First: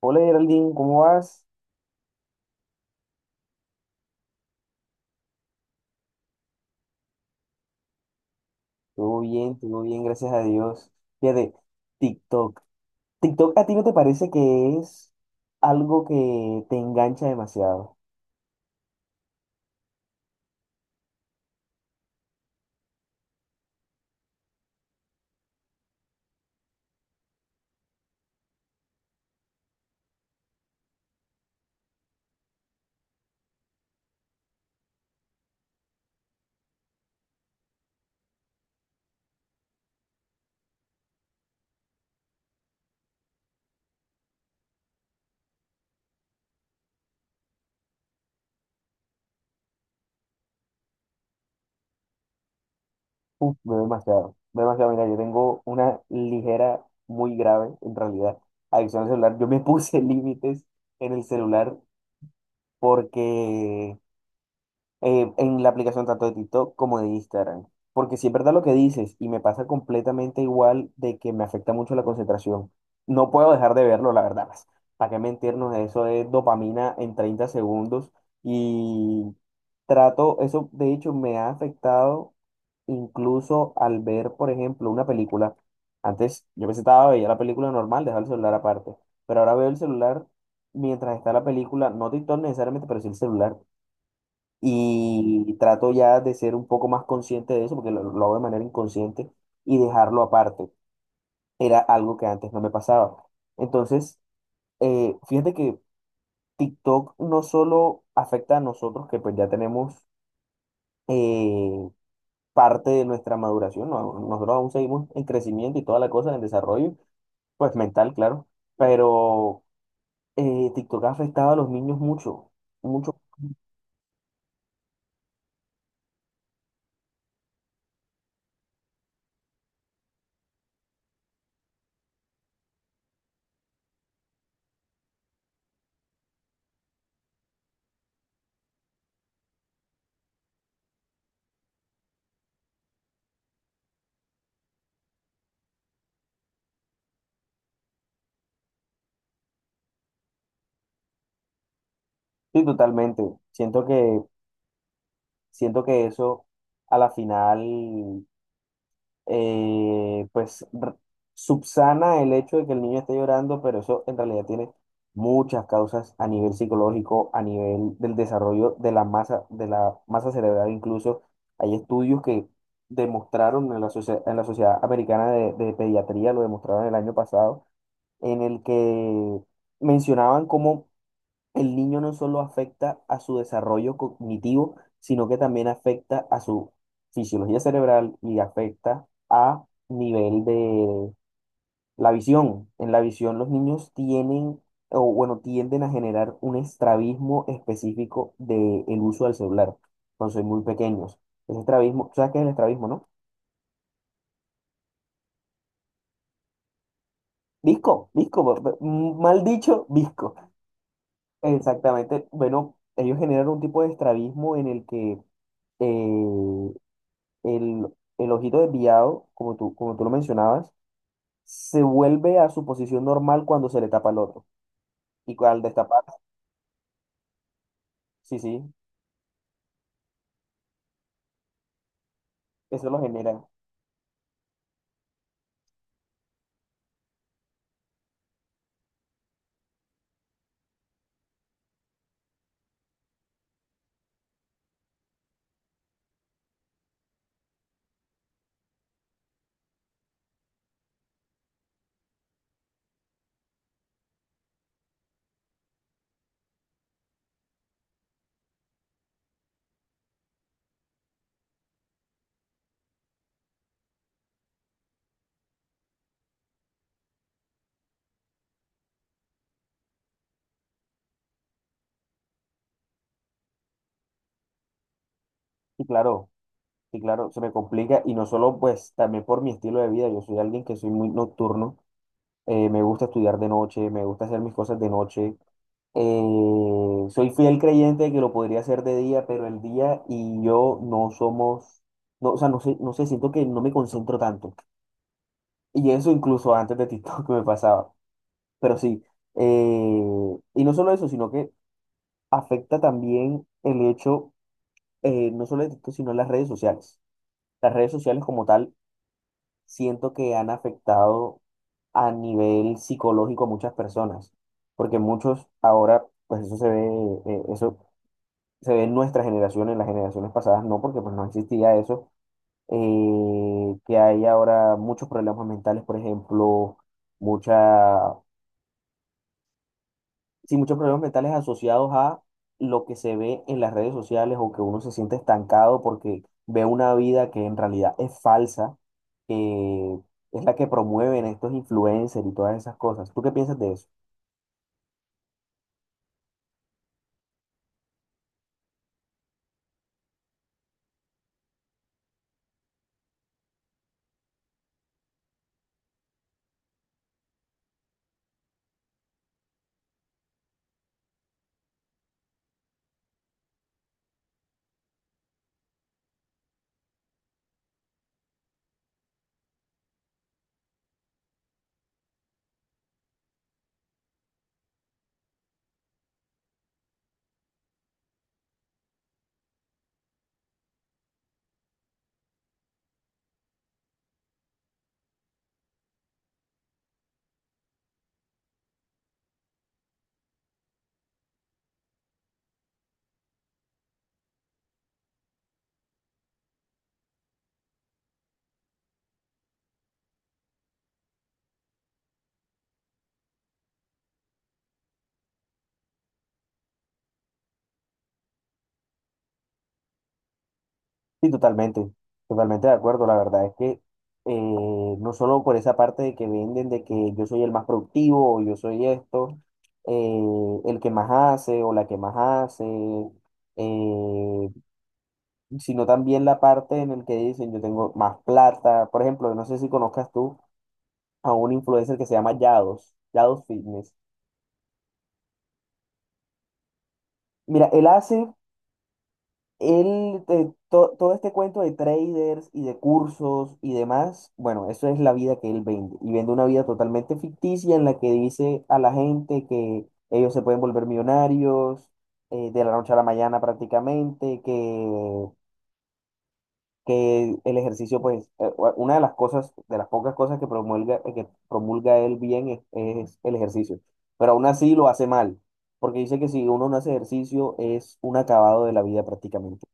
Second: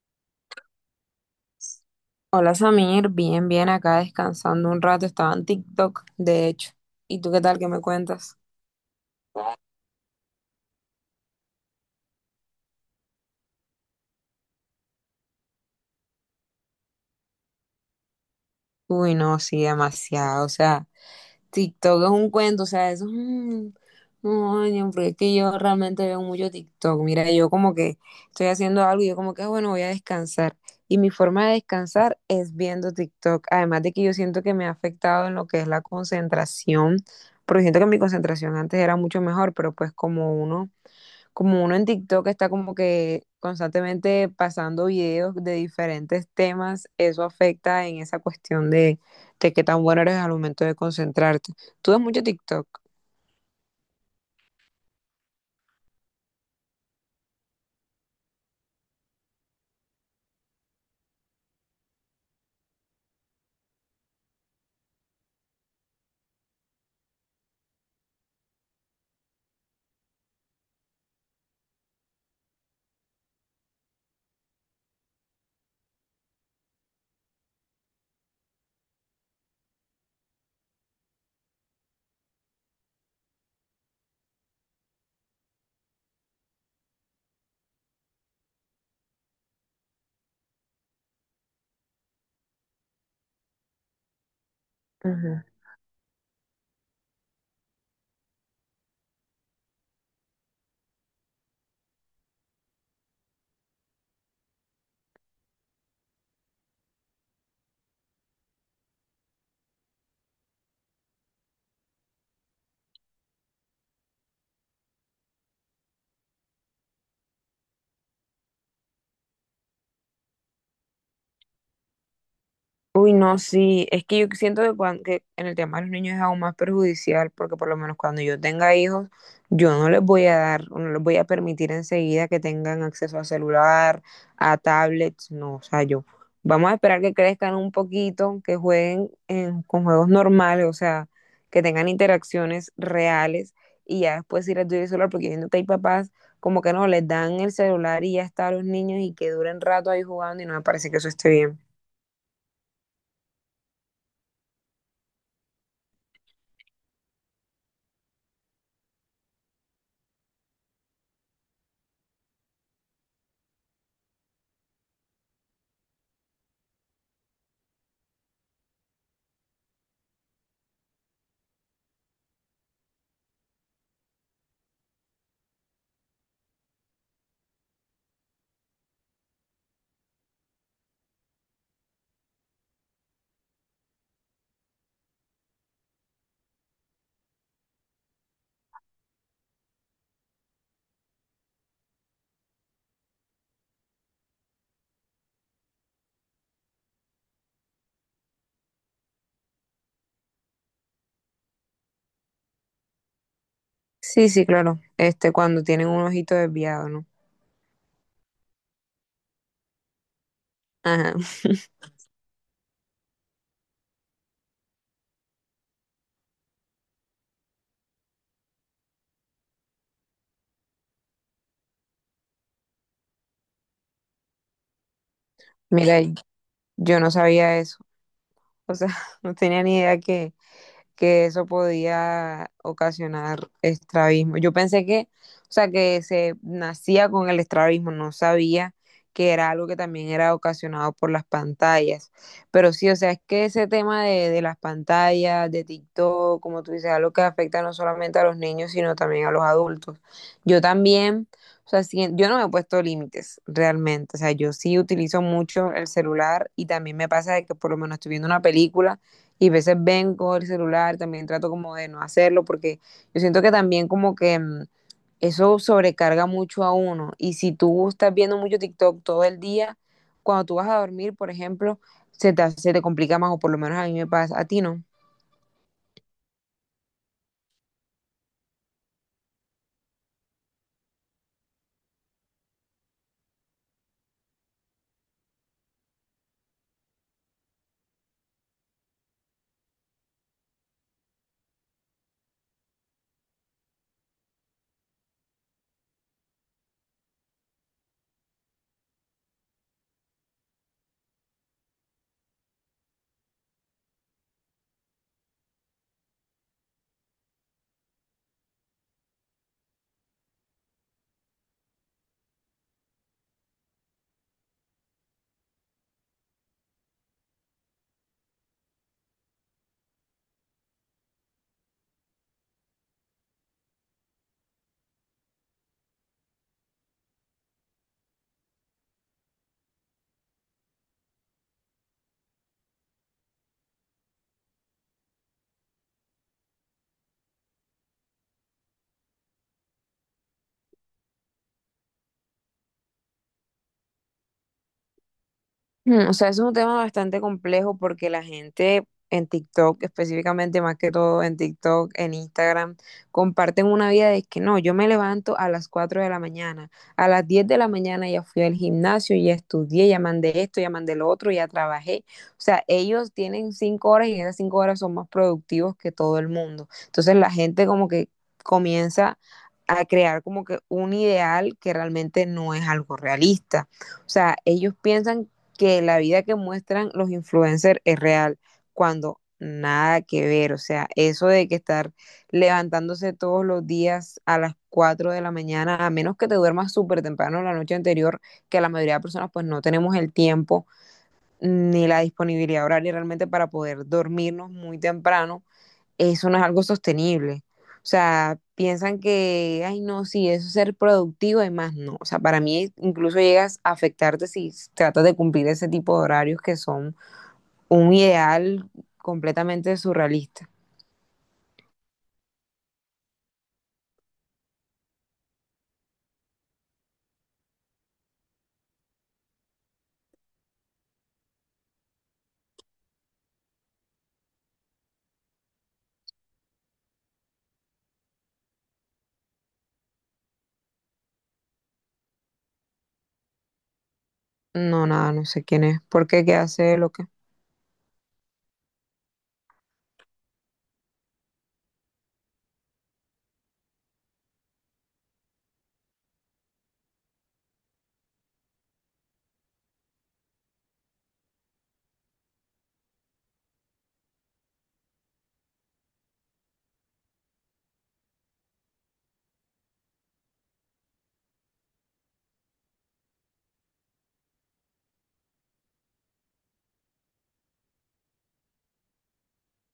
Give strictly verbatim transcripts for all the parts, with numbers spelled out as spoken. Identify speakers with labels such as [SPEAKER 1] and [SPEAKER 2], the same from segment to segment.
[SPEAKER 1] Hola Geraldine, ¿cómo vas?
[SPEAKER 2] Hola Samir, bien, bien acá descansando un rato, estaba en TikTok, de hecho. ¿Y tú qué tal qué me cuentas?
[SPEAKER 1] Todo bien, todo bien, gracias a Dios. Fíjate, TikTok. TikTok, ¿a ti no te parece que es algo que te engancha demasiado?
[SPEAKER 2] Uy, no, sí, demasiado, o sea, TikTok es un cuento, o sea, eso es un... No, ño, porque es que yo realmente veo mucho TikTok, mira, yo como que estoy haciendo algo y yo como que, "Ah, bueno, voy a descansar. Y mi forma de descansar es viendo TikTok, además de que yo siento que me ha afectado en lo que es la concentración, porque siento que mi concentración antes era mucho mejor, pero pues como uno como uno en TikTok está como que constantemente pasando videos de diferentes temas, eso afecta en esa cuestión de, de qué tan bueno eres al momento de concentrarte. ¿Tú ves mucho TikTok?
[SPEAKER 1] Uf, veo demasiado, veo demasiado. Mira, yo tengo una ligera, muy grave, en realidad, adicción al celular. Yo me puse límites en el celular porque eh, en la aplicación tanto de TikTok como de Instagram. Porque si es verdad lo que dices, y me pasa completamente igual de que me afecta mucho la concentración. No puedo dejar de verlo, la verdad. Pues, ¿para qué mentirnos? Eso es dopamina en treinta segundos. Y trato, eso de hecho me ha afectado incluso al ver, por ejemplo, una película. Antes yo me sentaba, veía la película normal, dejaba el celular aparte. Pero ahora veo el celular mientras está la película, no TikTok necesariamente, pero sí el celular y trato ya de ser un poco más consciente de eso, porque lo, lo hago de manera inconsciente, y dejarlo aparte. Era algo que antes no me pasaba. Entonces, eh, fíjate que TikTok no solo afecta a nosotros, que pues ya tenemos eh, parte de nuestra maduración, no- nosotros aún seguimos en crecimiento y toda la cosa, en desarrollo, pues mental, claro, pero eh, TikTok ha afectado a los niños mucho,
[SPEAKER 2] Uy,
[SPEAKER 1] mucho,
[SPEAKER 2] no, sí, es que yo siento que, cuan- que en el tema de los niños es aún más perjudicial porque por lo menos cuando yo tenga hijos, yo no les voy a dar, o no les voy a permitir enseguida que tengan acceso a celular, a tablets, no, o sea, yo, vamos a esperar que crezcan un poquito, que jueguen en- con juegos normales, o sea, que tengan interacciones reales y ya después sí les doy el celular porque yo siento que hay papás como que no, les dan el celular y ya está a los niños y que duren rato ahí jugando y no me parece que eso esté bien.
[SPEAKER 1] sí, totalmente. Siento que Siento que eso a la final, eh, pues r- subsana el hecho de que el niño esté llorando, pero eso en realidad tiene muchas causas a nivel psicológico, a nivel del desarrollo de la masa, de la masa cerebral. Incluso hay estudios que demostraron en la, socie- en la Sociedad Americana de, de Pediatría, lo demostraron el año pasado, en el que mencionaban cómo el niño no solo afecta a su desarrollo cognitivo, sino que también afecta a su fisiología cerebral y afecta a nivel de la visión. En la visión los niños tienen, o bueno, tienden a generar un estrabismo específico del uso del celular cuando son muy pequeños. Ese estrabismo, ¿sabes qué es el estrabismo, no?
[SPEAKER 2] Sí, sí, claro. Este, cuando tienen un ojito desviado, ¿no?
[SPEAKER 1] Visco, visco, bo- bo- mal dicho, visco.
[SPEAKER 2] Ajá.
[SPEAKER 1] Exactamente. Bueno, ellos generan un tipo de estrabismo en el que eh, el, el ojito desviado, como tú, como tú lo mencionabas, se vuelve a su posición normal cuando se le tapa el otro. Y cu- al
[SPEAKER 2] Mira,
[SPEAKER 1] destapar,
[SPEAKER 2] yo no sabía eso.
[SPEAKER 1] sí, sí,
[SPEAKER 2] O sea, no tenía ni idea que, que eso podía
[SPEAKER 1] eso lo genera.
[SPEAKER 2] ocasionar estrabismo. Yo pensé que, o sea, que se nacía con el estrabismo, no sabía que era algo que también era ocasionado por las pantallas. Pero sí, o sea, es que ese tema de, de las pantallas, de TikTok, como tú dices, algo que afecta no solamente a los niños, sino también a los adultos. Yo también, o sea, sí, yo no me he puesto límites realmente. O sea, yo sí utilizo mucho el celular y también me pasa de que por lo menos estoy viendo una película y a veces vengo el celular, también trato como de no hacerlo porque yo siento que también como que mm, eso sobrecarga mucho a uno y si tú estás viendo mucho TikTok todo el día, cuando tú vas a dormir, por ejemplo, se te, hace- se te complica más o por lo menos a mí me pasa, a ti no.
[SPEAKER 1] Y claro, y claro, se me complica. Y no solo, pues, también por mi estilo de vida. Yo soy alguien que soy muy nocturno. Eh, me gusta estudiar de noche, me gusta hacer mis cosas de noche. Eh, soy fiel creyente de que lo podría hacer de día, pero el día y yo no somos, no, o sea, no sé, no sé, siento que no me concentro tanto. Y eso incluso antes de TikTok me pasaba. Pero sí, eh, y no solo eso, sino que afecta también el hecho, eh, no solo de esto, sino las redes sociales. Las redes sociales como tal, siento que han afectado a nivel psicológico a muchas personas, porque muchos ahora, pues eso se ve, eh, eso se ve en nuestra generación, en las generaciones pasadas no, porque pues no existía eso, eh, que hay ahora muchos problemas mentales, por ejemplo, mucha. Sí, muchos problemas mentales asociados a lo que se ve en las redes sociales o que uno se siente estancado porque ve una vida que en realidad es falsa, que es la que promueven estos influencers y todas esas cosas. ¿Tú qué piensas de eso?
[SPEAKER 2] Mm, O sea, es un tema bastante complejo porque la gente en TikTok, específicamente más que todo en TikTok, en Instagram, comparten una vida de que no, yo me levanto a las cuatro de la mañana, a las diez de la mañana ya fui al gimnasio, ya estudié, ya mandé esto, ya mandé lo otro, ya trabajé. O sea, ellos tienen cinco horas y en esas cinco horas son más productivos que todo el mundo. Entonces la gente como que comienza a crear como que un ideal que realmente no es algo realista. O sea, ellos piensan que la vida que muestran los influencers es real, cuando nada que ver, o sea, eso de que estar levantándose todos los días a las cuatro de la mañana, a menos que te duermas súper temprano la noche anterior, que la mayoría de personas pues no tenemos el tiempo ni la disponibilidad horaria realmente para poder dormirnos muy temprano, eso no es algo sostenible. O sea, piensan que, ay, no, sí, eso es ser productivo y más no. O sea, para mí incluso llegas a afectarte si tratas de cumplir ese tipo de horarios que son un ideal completamente surrealista.
[SPEAKER 1] Sí, totalmente, totalmente de acuerdo. La verdad es que eh, no solo por esa parte de que venden de que yo soy el más productivo o yo soy esto, eh, el que más hace o la que más hace, eh, sino también la parte en el que dicen yo tengo más plata. Por ejemplo, no sé si conozcas tú a un influencer que se llama Yados, Yados Fitness.
[SPEAKER 2] No, nada, no sé quién es. ¿Por qué? ¿Qué hace? ¿Lo que?
[SPEAKER 1] Mira, él hace, él, te- to- todo este cuento de traders y de cursos y demás, bueno, eso es la vida que él vende. Y vende una vida totalmente ficticia en la que dice a la gente que ellos se pueden volver millonarios eh, de la noche a la mañana prácticamente, que que el ejercicio, pues, eh, una de las cosas, de las pocas cosas que promulga, eh, que promulga él bien es, es el ejercicio, pero aún así lo hace mal, porque dice que si uno no hace ejercicio es un acabado de la vida prácticamente.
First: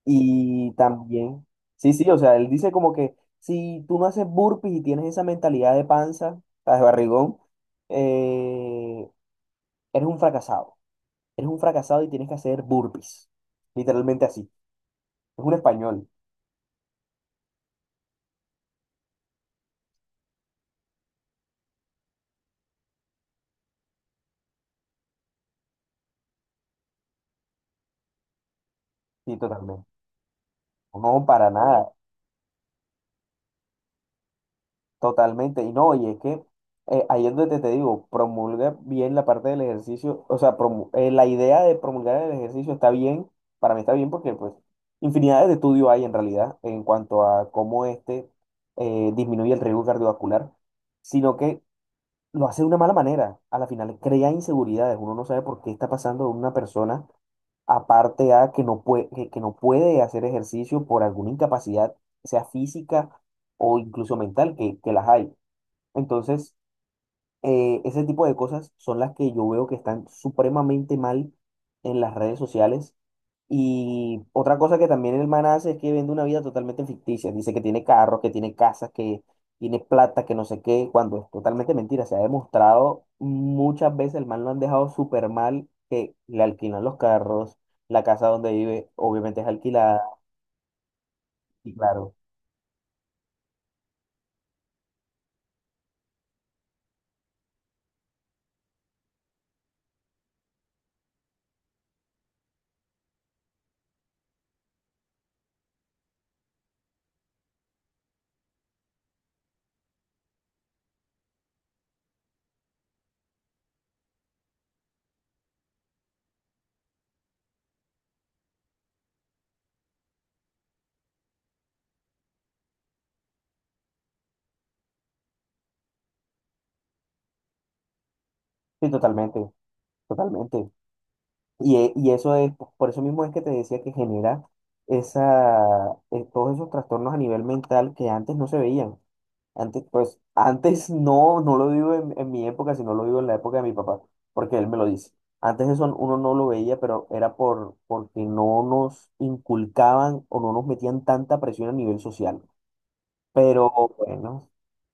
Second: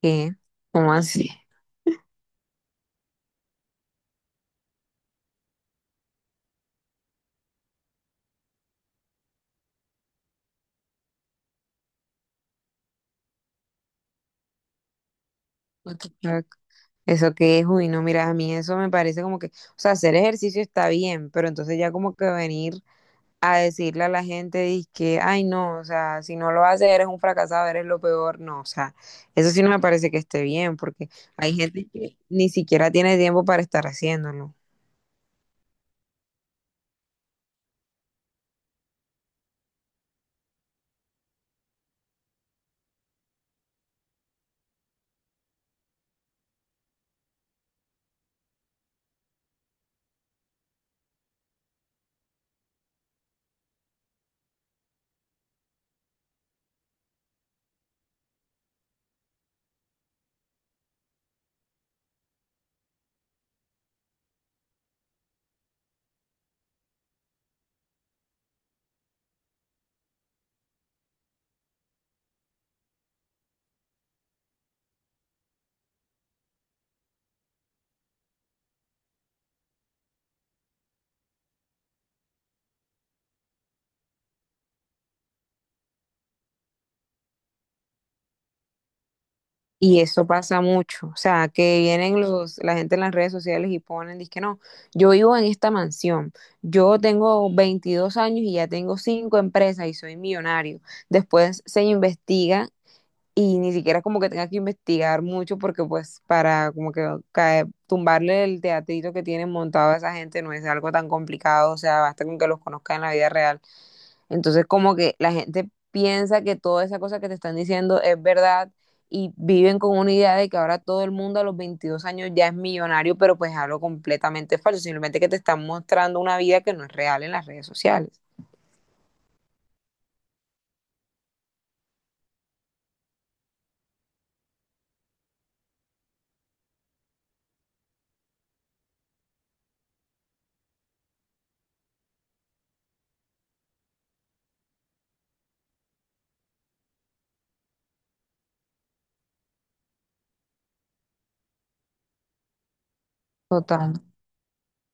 [SPEAKER 2] ¿Qué?
[SPEAKER 1] Y
[SPEAKER 2] ¿Cómo así?
[SPEAKER 1] también, sí, sí, o sea, él dice como que si tú no haces burpees y tienes esa mentalidad de panza, o sea, de barrigón, eh, eres un fracasado, eres un fracasado y tienes que hacer burpees, literalmente así, es un
[SPEAKER 2] What
[SPEAKER 1] español,
[SPEAKER 2] the fuck? Eso qué es, uy, no, mira, a mí eso me parece como que, o sea, hacer ejercicio está bien, pero entonces ya como que venir a decirle a la gente dizque ay no, o sea, si no lo haces eres un fracasado, eres lo peor, no, o sea,
[SPEAKER 1] sí,
[SPEAKER 2] eso sí no me
[SPEAKER 1] totalmente.
[SPEAKER 2] parece que esté bien, porque
[SPEAKER 1] No, para
[SPEAKER 2] hay gente
[SPEAKER 1] nada.
[SPEAKER 2] que ni siquiera tiene tiempo para estar haciéndolo.
[SPEAKER 1] Totalmente, y no, y es que eh, ahí es donde te, te digo, promulga bien la parte del ejercicio, o sea, promu- eh, la idea de promulgar el ejercicio está bien, para mí está bien porque pues infinidades de estudios hay en realidad en cuanto a cómo este eh, disminuye el riesgo cardiovascular, sino que lo hace de una mala manera, a la final crea inseguridades, uno no sabe por qué está pasando de una persona, aparte a que no puede, que que no puede hacer ejercicio por alguna incapacidad, sea física o incluso mental, que, que las hay. Entonces, eh, ese tipo de cosas son las que yo veo que están supremamente mal en las redes sociales. Y otra cosa que también el man hace es que vende una vida totalmente ficticia. Dice que tiene carros, que tiene casas, que tiene plata, que no sé qué, cuando es totalmente mentira. Se ha demostrado muchas veces, el man lo han dejado súper mal, que le alquilan los carros, la casa donde vive obviamente es
[SPEAKER 2] Y
[SPEAKER 1] alquilada.
[SPEAKER 2] eso pasa mucho, o sea,
[SPEAKER 1] Y
[SPEAKER 2] que
[SPEAKER 1] claro,
[SPEAKER 2] vienen los, la gente en las redes sociales y ponen, dizque no, yo vivo en esta mansión, yo tengo veintidós años y ya tengo cinco empresas y soy millonario. Después se investiga y ni siquiera como que tenga que investigar mucho porque pues para como que cae- tumbarle el teatrito que tienen montado a esa gente no es algo tan complicado, o sea, basta con que los conozca en la vida real. Entonces como que la gente piensa que toda esa cosa que te están diciendo es verdad y viven con una idea de que ahora todo el mundo a los veintidós años ya es millonario, pero pues es algo completamente falso, simplemente que te están mostrando una vida que no es real en las redes sociales.
[SPEAKER 1] sí, totalmente, totalmente. Y, e- y eso es, por eso mismo es que te decía que genera esa, eh, todos esos trastornos a nivel mental que antes no se veían. Antes, pues, antes no, no lo digo en, en mi época, sino lo digo en la época de mi papá, porque él me lo dice. Antes eso uno no lo veía, pero era por, porque no nos inculcaban o no nos metían tanta presión a nivel social.
[SPEAKER 2] Total.
[SPEAKER 1] Pero bueno,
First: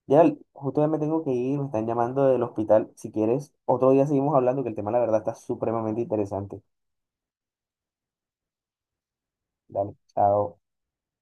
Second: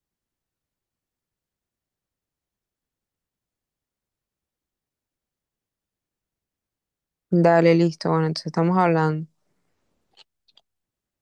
[SPEAKER 1] ya justo ya me tengo que ir, me están llamando del hospital. Si quieres, otro día seguimos hablando, que el tema, la verdad, está supremamente interesante.
[SPEAKER 2] Dale, listo. Bueno, entonces estamos hablando.
[SPEAKER 1] Dale, chao.